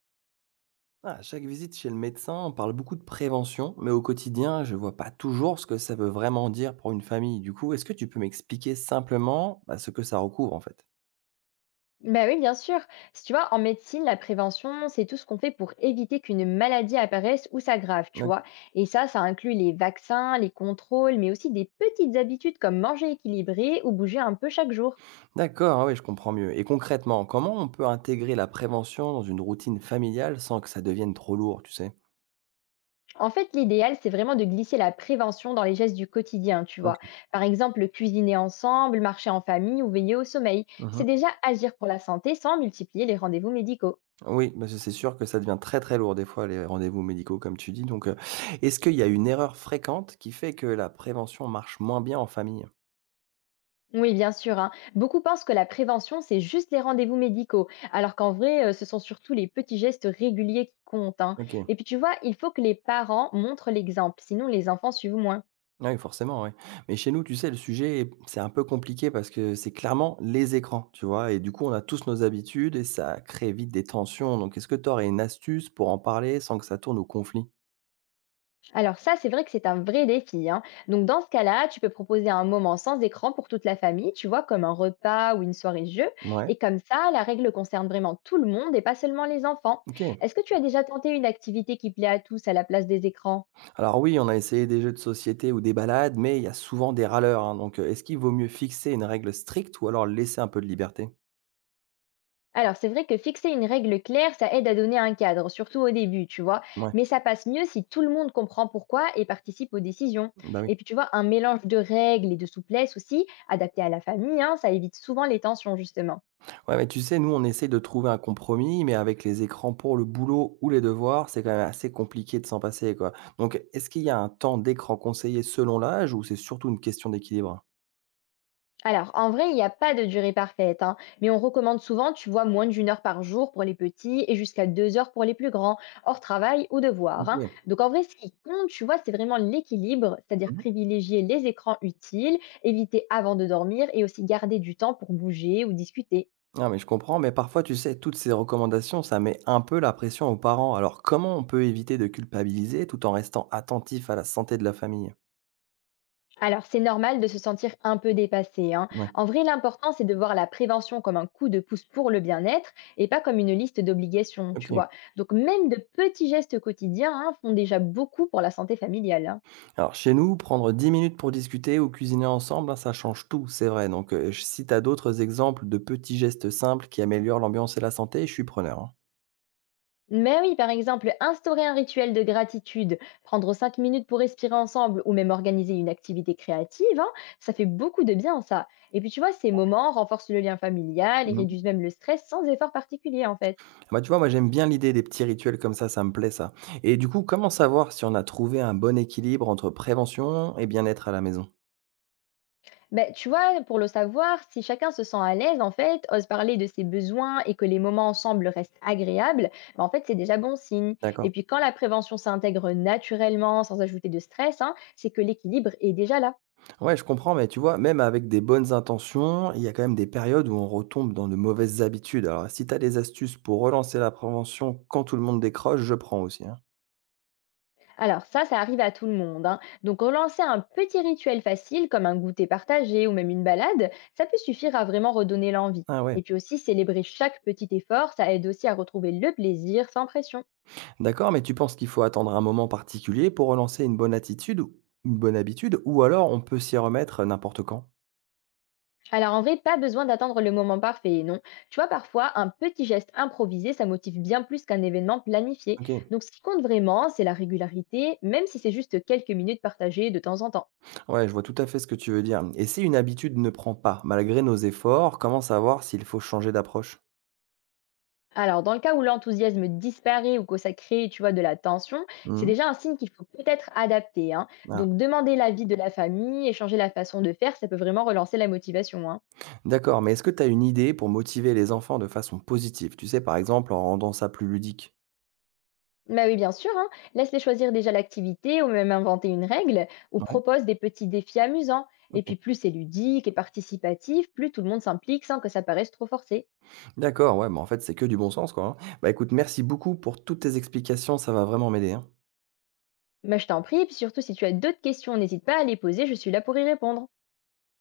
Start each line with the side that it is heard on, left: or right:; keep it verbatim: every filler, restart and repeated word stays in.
right: Ah, à chaque visite chez le médecin, on parle beaucoup de prévention, mais au quotidien, je ne vois pas toujours ce que ça veut vraiment dire pour une famille. Du coup, est-ce que tu peux m'expliquer simplement bah, ce que ça recouvre en fait?
left: Bah oui, bien sûr. Si tu vois, en médecine, la prévention, c'est tout ce qu'on fait pour éviter qu'une maladie apparaisse ou s'aggrave, tu
right: Ok.
left: vois. Et ça, ça inclut les vaccins, les contrôles, mais aussi des petites habitudes comme manger équilibré ou bouger un peu chaque jour.
right: D'accord, oui, je comprends mieux. Et concrètement, comment on peut intégrer la prévention dans une routine familiale sans que ça devienne trop lourd, tu sais?
left: En fait, l'idéal, c'est vraiment de glisser la prévention dans les gestes du quotidien, tu vois.
right: Ok.
left: Par exemple, cuisiner ensemble, marcher en famille ou veiller au sommeil.
right: Mhm.
left: C'est déjà agir pour la santé sans multiplier les rendez-vous médicaux.
right: Oui, parce que c'est sûr que ça devient très très lourd des fois les rendez-vous médicaux, comme tu dis. Donc, euh, est-ce qu'il y a une erreur fréquente qui fait que la prévention marche moins bien en famille?
left: Oui, bien sûr, hein. Beaucoup pensent que la prévention, c'est juste les rendez-vous médicaux, alors qu'en vrai, euh, ce sont surtout les petits gestes réguliers qui comptent, hein.
right: Ok.
left: Et puis, tu vois, il faut que les parents montrent l'exemple, sinon les enfants suivent moins.
right: Oui, forcément, ouais. Mais chez nous, tu sais, le sujet, c'est un peu compliqué parce que c'est clairement les écrans, tu vois? Et du coup, on a tous nos habitudes et ça crée vite des tensions. Donc, est-ce que tu aurais une astuce pour en parler sans que ça tourne au conflit?
left: Alors ça, c'est vrai que c'est un vrai défi, hein. Donc, dans ce cas-là, tu peux proposer un moment sans écran pour toute la famille, tu vois, comme un repas ou une soirée jeu.
right: Ouais,
left: Et comme ça, la règle concerne vraiment tout le monde et pas seulement les enfants.
right: ok.
left: Est-ce que tu as déjà tenté une activité qui plaît à tous à la place des écrans?
right: Alors oui, on a essayé des jeux de société ou des balades, mais il y a souvent des râleurs, hein. Donc, euh, est-ce qu'il vaut mieux fixer une règle stricte ou alors laisser un peu de liberté?
left: Alors, c'est vrai que fixer une règle claire, ça aide à donner un cadre, surtout au début, tu vois.
right: Ouais,
left: Mais ça passe mieux si tout le monde comprend pourquoi et participe aux décisions.
right: bah oui.
left: Et puis, tu vois, un mélange de règles et de souplesse aussi, adapté à la famille, hein, ça évite souvent les tensions, justement.
right: Ouais, mais tu sais, nous, on essaye de trouver un compromis, mais avec les écrans pour le boulot ou les devoirs, c'est quand même assez compliqué de s'en passer, quoi. Donc, est-ce qu'il y a un temps d'écran conseillé selon l'âge ou c'est surtout une question d'équilibre?
left: Alors, en vrai, il n'y a pas de durée parfaite, hein, mais on recommande souvent, tu vois, moins d'une heure par jour pour les petits et jusqu'à deux heures pour les plus grands, hors travail ou devoir, hein.
right: Ok.
left: Donc, en vrai, ce qui compte, tu vois, c'est vraiment l'équilibre, c'est-à-dire
right: Mhm.
left: privilégier les écrans utiles, éviter avant de dormir et aussi garder du temps pour bouger ou discuter.
right: Ah, mais je comprends, mais parfois, tu sais, toutes ces recommandations, ça met un peu la pression aux parents. Alors, comment on peut éviter de culpabiliser tout en restant attentif à la santé de la famille?
left: Alors, c'est normal de se sentir un peu dépassé, hein.
right: Ouais,
left: En vrai, l'important, c'est de voir la prévention comme un coup de pouce pour le bien-être et pas comme une liste d'obligations, tu
right: ok.
left: vois. Donc, même de petits gestes quotidiens, hein, font déjà beaucoup pour la santé familiale, hein.
right: Alors chez nous, prendre dix minutes pour discuter ou cuisiner ensemble, hein, ça change tout, c'est vrai. Donc euh, si tu as d'autres exemples de petits gestes simples qui améliorent l'ambiance et la santé, je suis preneur, hein.
left: Mais oui, par exemple, instaurer un rituel de gratitude, prendre cinq minutes pour respirer ensemble ou même organiser une activité créative, hein, ça fait beaucoup de bien, ça. Et puis, tu vois, ces moments renforcent le lien familial et réduisent
right: Mhm.
left: même le stress sans effort particulier, en fait.
right: Ah bah, tu vois, moi j'aime bien l'idée des petits rituels comme ça, ça me plaît ça. Et du coup, comment savoir si on a trouvé un bon équilibre entre prévention et bien-être à la maison?
left: Ben tu vois, pour le savoir, si chacun se sent à l'aise, en fait, ose parler de ses besoins et que les moments ensemble restent agréables, bah, en fait, c'est déjà bon signe. Et
right: D'accord.
left: puis, quand la prévention s'intègre naturellement, sans ajouter de stress, hein, c'est que l'équilibre est déjà là.
right: Ouais, je comprends, mais tu vois, même avec des bonnes intentions, il y a quand même des périodes où on retombe dans de mauvaises habitudes. Alors, si tu as des astuces pour relancer la prévention quand tout le monde décroche, je prends aussi, hein.
left: Alors ça, ça arrive à tout le monde, hein. Donc, relancer un petit rituel facile, comme un goûter partagé ou même une balade, ça peut suffire à vraiment redonner l'envie.
right: Ah ouais.
left: Et puis aussi, célébrer chaque petit effort, ça aide aussi à retrouver le plaisir sans pression.
right: D'accord, mais tu penses qu'il faut attendre un moment particulier pour relancer une bonne attitude ou une bonne habitude ou alors on peut s'y remettre n'importe quand?
left: Alors en vrai, pas besoin d'attendre le moment parfait, non. Tu vois, parfois, un petit geste improvisé, ça motive bien plus qu'un événement planifié.
right: OK.
left: Donc ce qui compte vraiment, c'est la régularité, même si c'est juste quelques minutes partagées de temps en temps.
right: Ouais, je vois tout à fait ce que tu veux dire. Et si une habitude ne prend pas, malgré nos efforts, comment savoir s'il faut changer d'approche?
left: Alors dans le cas où l'enthousiasme disparaît ou que ça crée, tu vois, de la tension, c'est
right: Mmh.
left: déjà un signe qu'il faut peut-être adapter, hein.
right: Ah.
left: Donc demander l'avis de la famille, échanger la façon de faire, ça peut vraiment relancer la motivation, hein.
right: D'accord, mais est-ce que tu as une idée pour motiver les enfants de façon positive? Tu sais, par exemple, en rendant ça plus ludique?
left: Bah oui, bien sûr, hein. Laisse-les choisir déjà l'activité ou même inventer une règle ou
right: Ouais,
left: propose des petits défis amusants. Et puis
right: OK.
left: plus c'est ludique et participatif, plus tout le monde s'implique sans que ça paraisse trop forcé.
right: D'accord, ouais, bah, en fait, c'est que du bon sens, quoi, hein. Bah, écoute, merci beaucoup pour toutes tes explications, ça va vraiment m'aider, hein.
left: Mais je t'en prie, et puis surtout si tu as d'autres questions, n'hésite pas à les poser, je suis là pour y répondre.